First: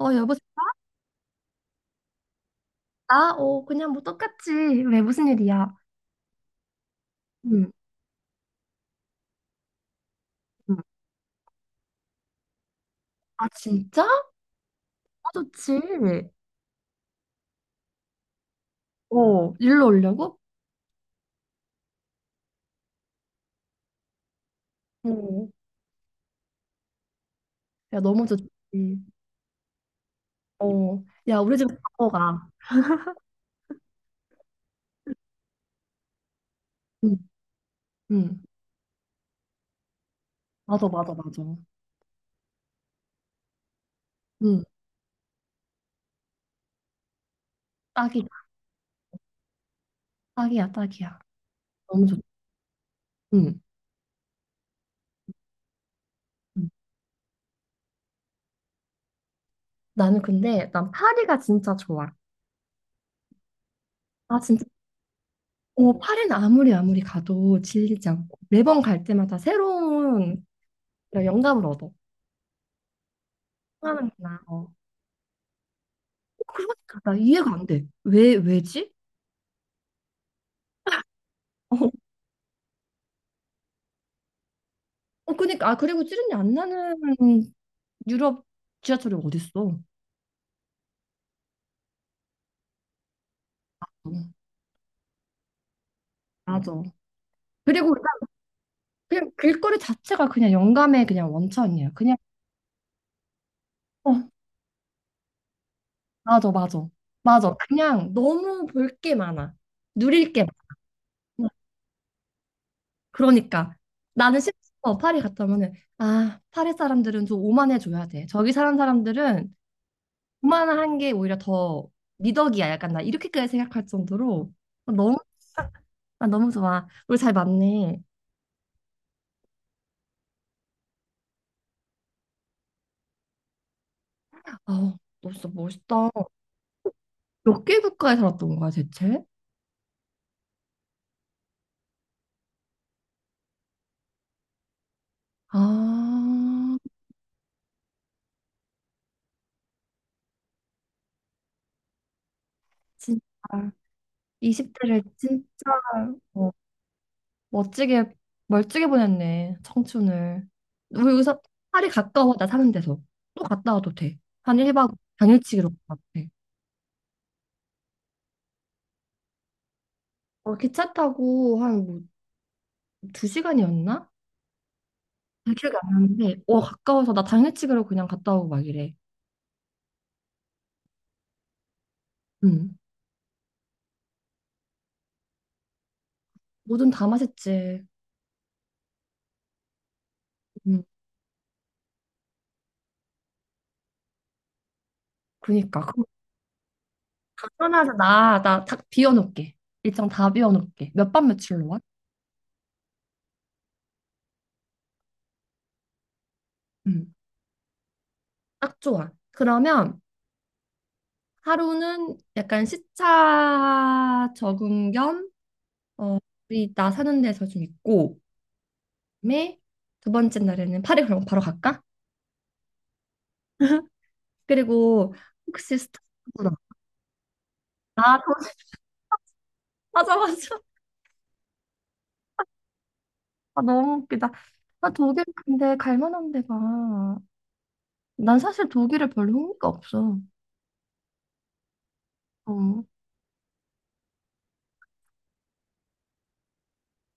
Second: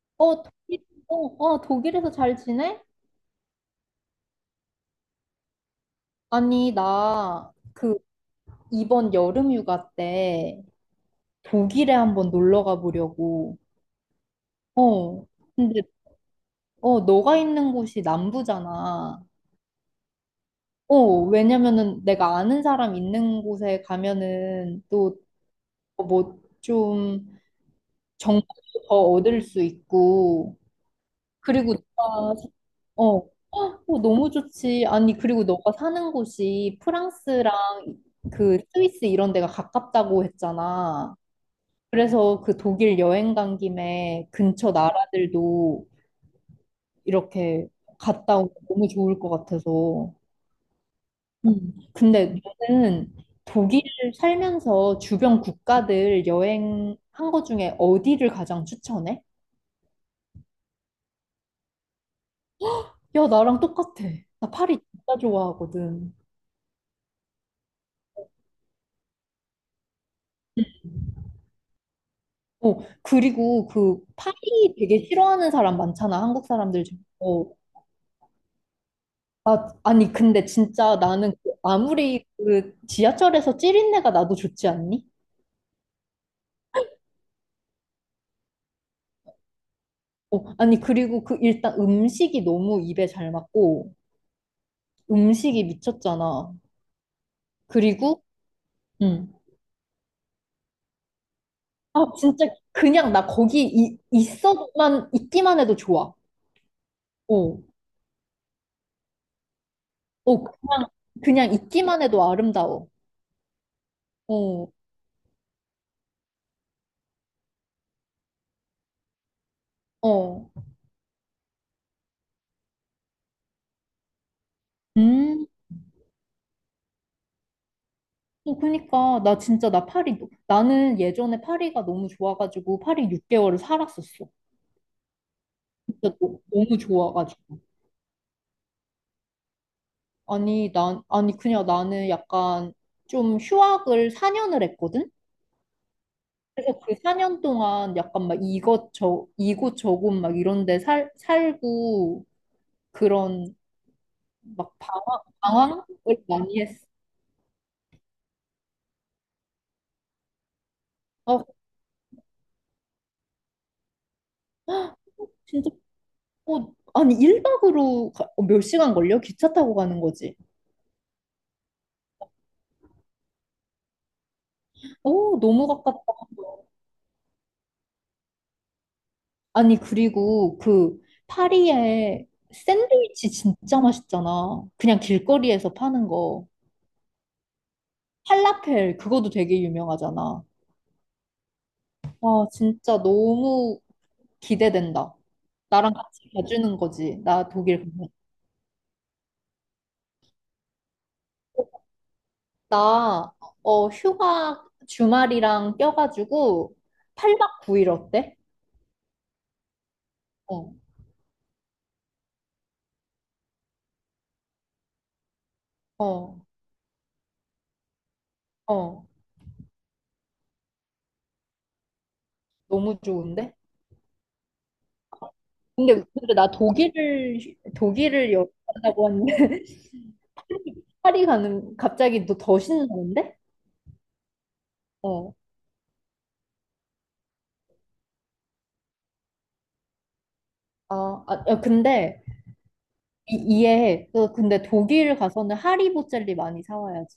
여보세요? 독일에서 잘 지내? 나? 그냥 뭐 똑같지. 왜, 무슨 일이야? 아니, 응, 이번 여름 휴가 때 응. 독일에 한번 놀러 아, 가보려고. 진짜? 아, 어, 좋지. 근데, 너가 있는 곳이 남부잖아. 어, 일로 오려고? 어, 왜냐면은 내가 아는 사람 있는 곳에 가면은 또 어, 뭐 좀 야, 너무 정보도 좋지. 더 얻을 수 있고, 어, 야, 우리 그리고 집에 바꿔 너가 사- 가. 어, 어, 너무 좋지. 아니, 그리고 너가 사는 곳이 응, 프랑스랑 응. 그 스위스 이런 데가 가깝다고 맞아, 맞아, 했잖아. 맞아. 그래서 그 독일 여행 간 김에 응, 근처 나라들도 이렇게 딱이다. 갔다 오면 너무 좋을 것 같아서. 딱이야, 딱이야. 너무 좋지. 근데 너는 응, 독일 살면서 주변 국가들 응. 여행한 거 중에 어디를 가장 추천해? 나는 근데, 난 파리가 진짜 좋아. 야, 나랑 똑같아. 아, 나 진짜? 파리 진짜 좋아하거든. 파리는 아무리 가도 질리지 않고, 매번 갈 때마다 새로운 그런 영감을 얻어. 어, 그리고 그 파이 하는구나. 되게 싫어하는 사람 많잖아, 한국 사람들 중에. 그러니까 나 이해가 안 돼. 왜, 왜지? 아니, 근데 진짜 나는 그 어, 아무리 그 지하철에서 찌린내가 나도 좋지 않니? 그러니까, 아, 그리고 찌른내 안 나는 유럽 지하철이 어딨어. 아니, 그리고 그 일단 음식이 너무 입에 잘 맞고, 음식이 어, 미쳤잖아. 맞아. 그리고 그리고, 그냥 음. 그냥 길거리 자체가 그냥 영감의 그냥 원천이야. 아, 그냥, 진짜 그냥 나 거기 어, 있기만 해도 좋아. 맞아, 맞아. 맞아. 어, 그냥 너무 볼 게 많아. 누릴 게 어, 그냥, 많아. 그냥 있기만 해도 아름다워. 그러니까. 나는 어, 심지어 파리 갔다 오면은, 아, 파리 사람들은 좀 오만해줘야 돼. 저기 사는 사람들은 어. 오만한 게 오히려 더 미덕이야. 약간 나 이렇게까지 생각할 정도로 너무, 음. 아, 너무 좋아. 우리 잘 맞네. 그니까, 나 진짜, 나 파리, 너- 나는 예전에 파리가 너무 좋아가지고, 파리 6개월을 살았었어. 아, 너 진짜 멋있다. 진짜 너, 무 좋아가지고. 몇 개 국가에 살았던 거야, 대체? 아니, 그냥 나는 약간 좀 휴학을 4년을 했거든? 아, 그래서 그 4년 동안 약간 막 이곳 저곳 막 이런 데 살고, 진짜. 그런 막 20대를 방황, 진짜, 방황을 어, 많이 했어. 멋지게, 멀찍이 보냈네, 청춘을. 우리 여기서 아, 파리 가까워, 나 사는 데서. 또 갔다 와도 돼. 한 1박 당일치기로 진짜, 갔다 와도 돼. 아니, 1박으로 몇 시간 걸려? 기차 타고 가는 거지. 기차 타고 한 뭐, 2시간이었나? 오, 잘 너무 기억이 안 가깝다. 나는데, 어, 가까워서 나 당일치기로 그냥 갔다 오고 막 이래. 아니, 그리고 그 파리에 응. 샌드위치 진짜 맛있잖아. 그냥 길거리에서 파는 거. 뭐든 다 맛있지. 팔라펠, 그거도 되게 유명하잖아. 응. 와, 진짜 너무 기대된다. 그니까. 나랑 같이 가주는 거지. 나 독일 당연하지. 가면. 나 딱 비워놓을게. 일정 다 비워놓을게. 몇 밤 며칠로 와? 나, 휴가 주말이랑 껴가지고 응. 8박 9일 어때? 딱 좋아. 그러면 어, 하루는 약간 시차 적응 겸, 어, 어, 우리 나 사는 데서 좀 있고, 어. 그다음에 두 번째 날에는 파리 그럼 바로 갈까? 너무 좋은데? 그리고 혹시 근데 스타벅스나, 나 아, 도- 독일을 여행한다고 하는데 맞아, 맞아. 파리 가는 갑자기 너 더 신나는데? 아, 너무 웃기다. 아, 독일 어. 근데 갈 만한 데가. 난 사실 독일에 별로 흥미가 없어. 아, 아 야, 근데 어. 이해해. 너 근데 독일 가서는 하리보 젤리 많이 사 와야지.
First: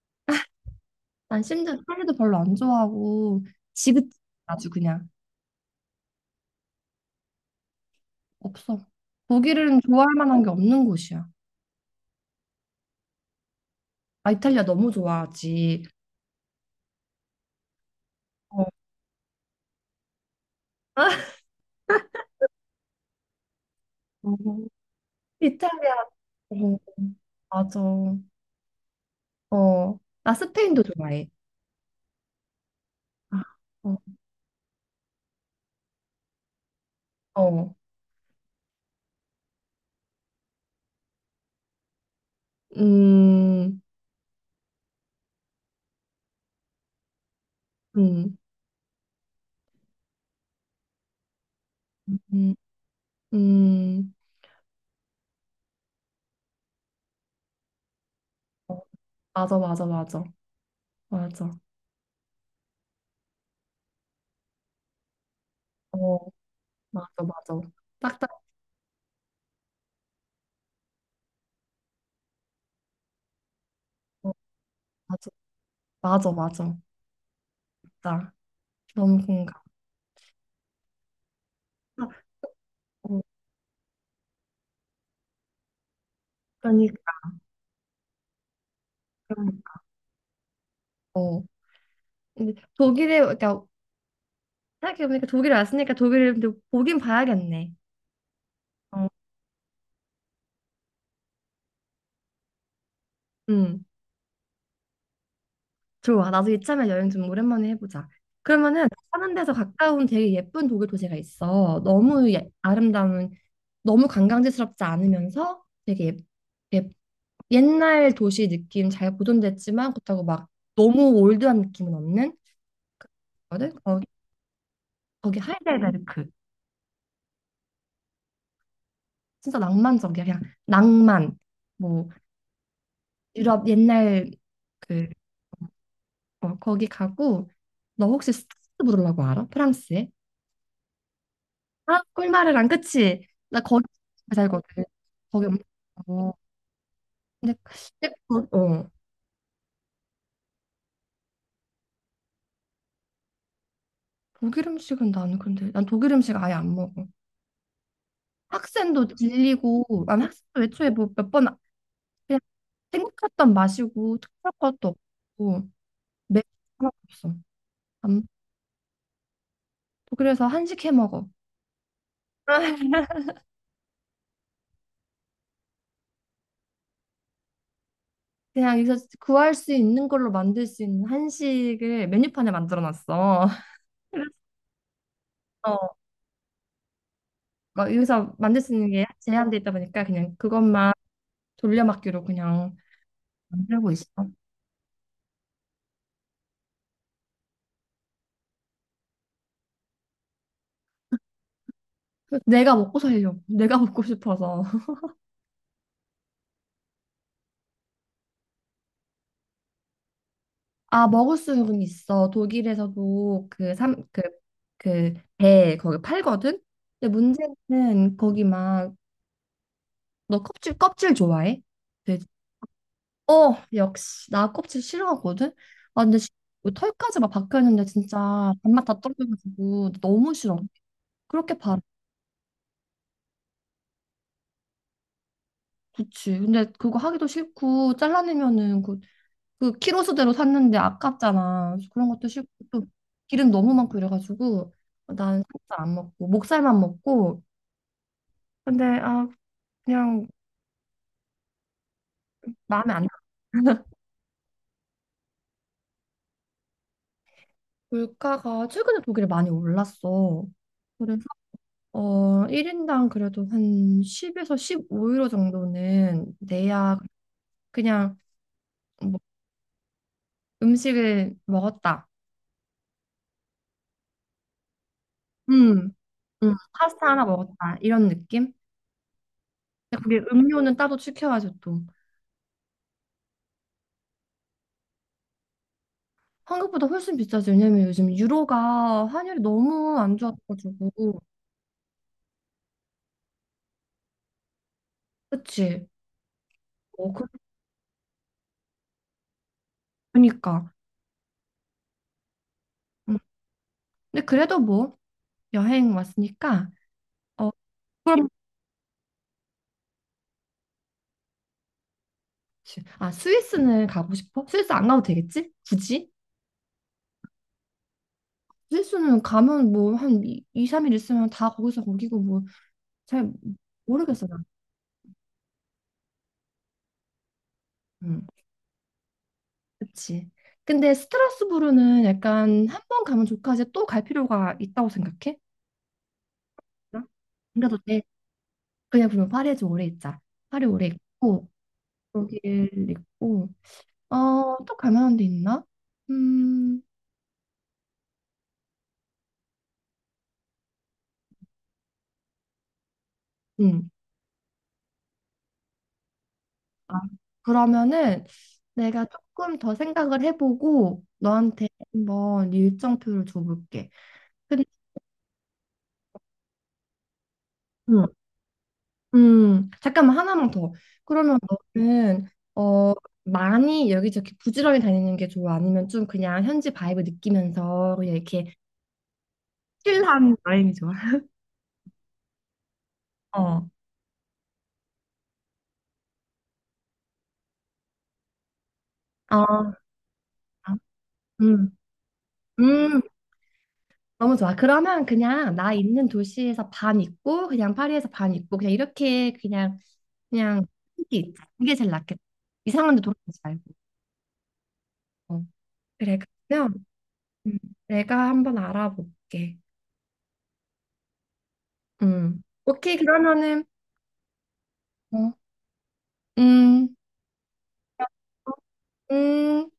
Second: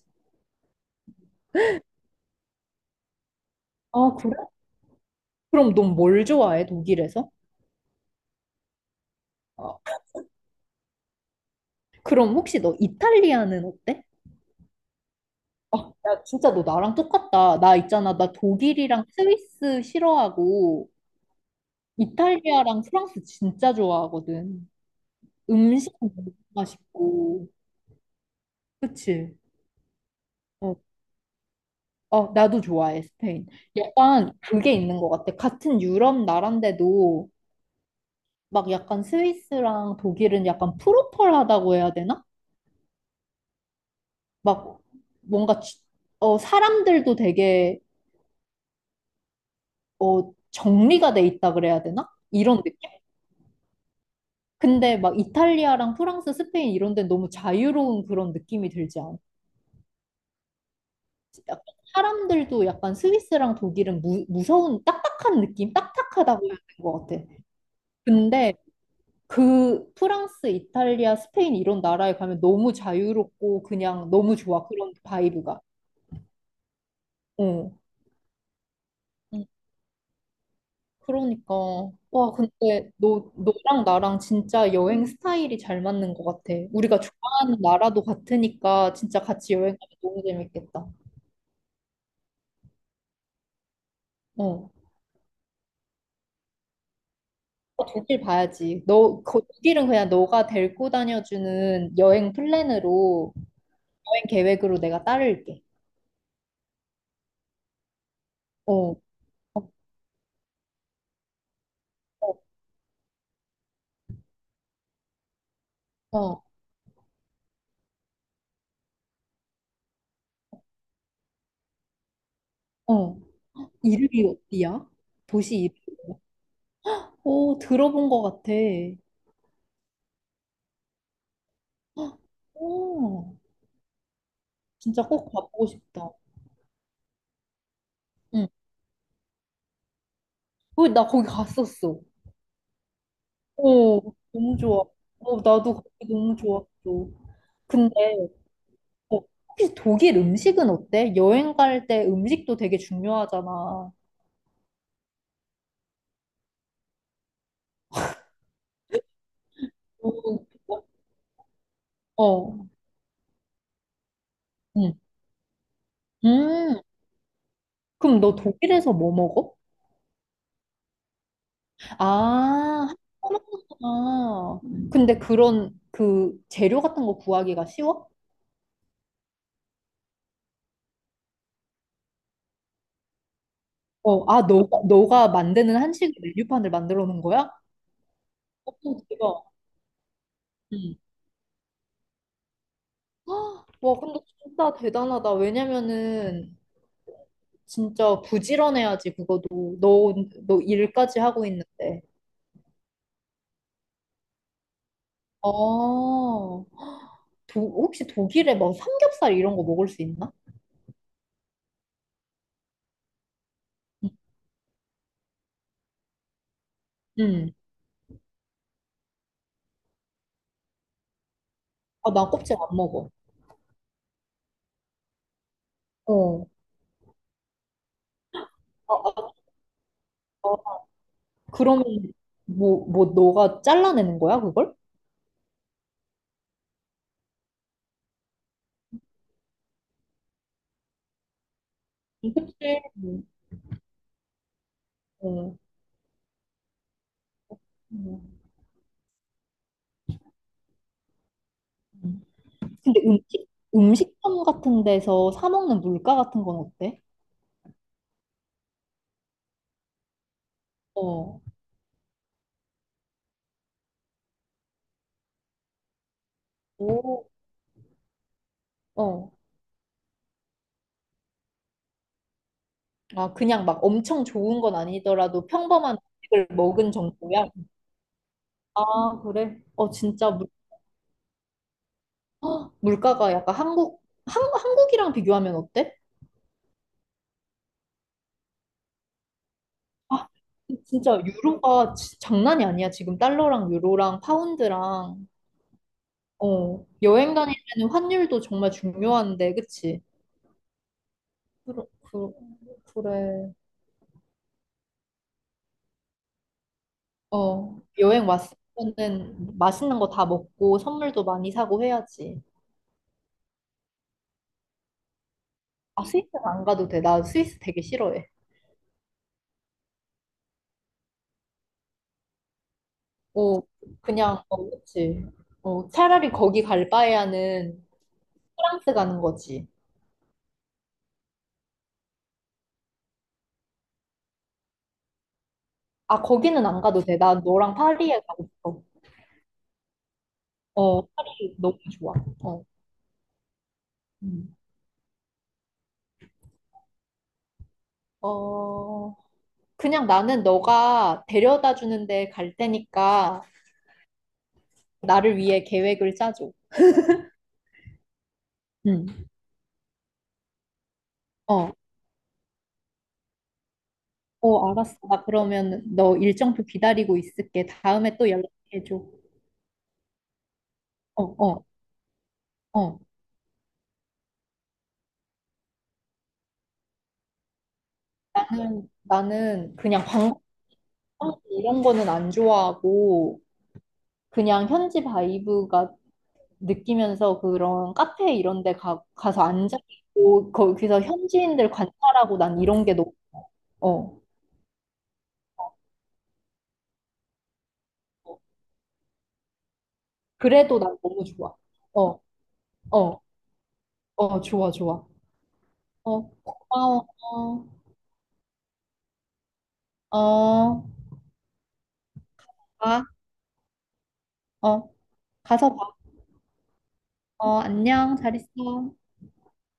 난 심지어 찰리도 별로 안 좋아하고 지긋, 아, 그래? 아주 그냥 그럼 넌 뭘 좋아해, 독일에서? 없어. 어. 독일은 좋아할 만한 게 없는 곳이야. 그럼 혹시 너 이탈리아는 어때? 아, 이탈리아 너무 아, 좋아하지. 야, 진짜 너 나랑 똑같다. 나 있잖아. 나 어. 독일이랑 스위스 싫어하고 이탈리아랑 프랑스 진짜 어, 좋아하거든. 음식 이탈리아. 너무 어, 맛있고. 맞아. 어, 그치? 나 어. 스페인도 좋아해. 어, 나도 좋아해, 아, 스페인. 어, 약간 그게 있는 것 같아. 같은 유럽 나라인데도 어. 막 약간 스위스랑 독일은 약간 프로펄하다고 해야 되나? 음, 막 뭔가 사람들도 되게 음, 정리가 돼 있다 그래야 되나? 음, 이런 느낌? 음. 근데 막 이탈리아랑 프랑스, 스페인 이런 데는 너무 자유로운 그런 느낌이 들지 않아? 맞아, 맞아, 맞아, 맞아. 약간 사람들도 약간 스위스랑 독일은 무서운 딱딱한 느낌? 어, 딱딱하다고 해야 되는 것 맞아, 같아. 맞아. 딱딱. 근데 그 프랑스, 이탈리아, 스페인 이런 나라에 가면 너무 자유롭고 그냥 어, 너무 좋아. 그런 맞아, 바이브가. 맞아, 맞아. 어. 나 너무 음, 공감. 그러니까. 아, 와, 근데 어, 너랑 나랑 진짜 여행 스타일이 잘 맞는 것 같아. 우리가 그러니까. 좋아하는 나라도 같으니까 진짜 같이 여행 가면 너무 재밌겠다. 어. 근데 독일에 그러니까 어. 생각해보니까 독일에 왔으니까 독일을 근데 보긴 봐야겠네. 어, 독일 봐야지. 어, 독일은 그냥 너가 데리고 다녀주는 여행 플랜으로, 음, 여행 계획으로 내가 따를게. 좋아. 나도 이참에 여행 좀 오랜만에 해보자. 그러면은 어. 사는 데서 어, 가까운 되게 예쁜 독일 도시가 있어. 너무 예, 아름다운, 너무 관광지스럽지 않으면서 되게 어, 예, 예- 옛날 도시 느낌 잘 보존됐지만 그렇다고 막 너무 올드한 느낌은 없는 어. 거든. 거, 이름이 어디야? 거기 도시 이름? 하이델베르크. 오, 들어본 것 같아. 진짜 낭만적이야. 그냥 낭만. 뭐 오, 유럽 옛날 진짜 그, 꼭 가보고 싶다. 어, 거기 가고 너 혹시 스 응. 타스 부르려고 알아? 프랑스에? 어, 나 거기 갔었어. 아, 꿀마르랑 그치? 나 거기 오, 너무 살거든. 좋아. 어, 거기 엄청 나도 거기 너무 좋아하고. 좋았어. 근데 근데 근데 거- 어, 어, 혹시 독일 음식은 어때? 여행 갈 때 음식도 되게 중요하잖아. 독일 음식은 나는 근데 난 독일 음식 아예 안 먹어. 학센도 질리고 어, 난 학센도 애초에 뭐 몇 번 그냥 어, 생각했던 맛이고 특별한 것도 응. 없고 매운 거 음, 하나도 없어. 그럼 안- 너 독일에서 뭐 먹어? 독일에서 한식 해 먹어. 아, 한국 먹는구나. 근데 그런 그 재료 같은 거 구하기가 쉬워? 그냥 여기서 구할 수 있는 걸로 만들 수 있는 한식을 메뉴판에 만들어 놨어. 너가 만드는 한식 메뉴판을 만들어 놓은 거야? 막 여기서 만들 수 있는 어떤 게 대박. 제한돼 있다 보니까 그냥 그것만 응. 돌려막기로 그냥 헉, 만들고 와, 있어. 근데 진짜 대단하다. 왜냐면은 진짜 부지런해야지, 그거도. 너 일까지 하고 있는데. 내가 먹고 살려고. 내가 먹고 싶어서. 아, 혹시 독일에 뭐 삼겹살 이런 거 먹을 수 있나? 아, 먹을 수는 있어. 독일에서도 그 삼, 응. 그, 그 배 거기 팔거든? 근데 응. 문제는 거기 막, 너 껍질 좋아해? 아, 돼지? 나 껍질 안 먹어. 어, 역시. 나 껍질 싫어하거든? 아, 근데 시- 어. 털까지 막 박혀있는데 진짜 밥맛 아, 다 아, 떨어져가지고 너무 아, 싫어. 그렇게 팔아. 그러면 뭐, 너가 잘라내는 거야, 그걸? 그치. 근데 그거 하기도 싫고, 잘라내면은 그, 그 키로 수대로 샀는데 아깝잖아. 그래서 그런 것도 싫고, 껍질. 또 응. 기름 너무 많고 이래가지고, 난 응. 살짝 안 먹고, 목살만 먹고, 근데 아, 그냥 응. 마음에 근데 안 들어. 음식점 같은 데서 사 먹는 물가 같은 건 어때? 물가가 최근에 독일에 많이 올랐어. 그래서 어, 어, 1인당 그래도 한 10에서 15유로 정도는 내야 오, 그냥 뭐 어. 음식을 먹었다. 아, 그냥 막 엄청 좋은 건 아니더라도 음, 평범한 음식을 먹은 파스타 하나 정도야? 먹었다. 이런 느낌? 아, 그래? 어, 근데 그게 진짜 음료는 따로 시켜야죠 또. 헉, 물가가 약간 한국이랑 비교하면 어때? 한국보다 훨씬 비싸지. 왜냐면 요즘 유로가 환율이 너무 안 아, 진짜 좋아가지고. 유로가 장난이 아니야. 지금 달러랑 유로랑 파운드랑, 그치? 어, 어, 그- 여행 다닐 때는 환율도 정말 중요한데, 그치? 그러니까. 그러, 그, 음. 그래. 근데 그래도 뭐 여행 왔으니까. 어, 어, 여행 그럼 왔으면은 맛있는 거 다 먹고 선물도 많이 사고 해야지. 그치. 아, 스위스는 가고 싶어? 스위스 안 가도 되겠지? 아, 굳이? 스위스는 안 가도 돼. 나 스위스 되게 싫어해. 스위스는 가면 뭐 한 2, 3일 있으면 다 거기서 거기고 뭐 잘 어, 모르겠어 그냥, 난. 그치. 차라리 거기 갈 바에야는 음, 프랑스 가는 거지. 그치. 근데 스트라스부르는 약간 한 번 가면 좋고 이제 또 갈 필요가 있다고 생각해? 아, 거기는 안 가도 돼. 나 안 너랑 가도 돼. 파리에 가고 싶어. 그냥 그럼 파리에 좀 오래 있자. 파리 오래 어, 있고 파리 너무 좋아. 독일 어, 있고 음. 어, 또 갈만한 데 있나? 음, 어, 그냥 나는 너가 데려다 주는데 갈 테니까 음. 나를 위해 계획을 짜줘. 아, 그러면은 내가 응. 조금 더 생각을 해보고 너한테 어. 한번 일정표를 줘볼게. 근데 어, 알았어. 나 그러면 너 일정표 기다리고 있을게. 음, 다음에 또 연락해줘. 잠깐만 하나만 더. 어, 그러면 어, 너는 어 어. 많이 여기저기 부지런히 다니는 게 좋아? 아니면 좀 그냥 현지 바이브 느끼면서 그냥 이렇게 나는 그냥 힐한 광고 여행이 좋아? 이런 거는 안 좋아하고, 어, 그냥 현지 바이브가 느끼면서 그런 카페 이런 데 가서 어, 앉아있고, 거기서 현지인들 음, 관찰하고 난 이런 게 음. 너무, 어. 너무 좋아. 그러면 그냥 나 있는 도시에서 반 있고 그냥 파리에서 반 어. 있고 그냥 이렇게 그냥 그냥 그래도 난 이게 너무 있자. 좋아. 이게 제일 어, 낫겠다. 이상한 데 어, 돌아가지 말고. 어, 좋아, 좋아. 어. 그래. 어, 그러면 고마워. 음, 내가 한번 알아볼게. 어, 어, 음. 오케이. 가, 그러면은 어, 어. 가서 봐. 음. 어, 안녕. 잘 있어. 음.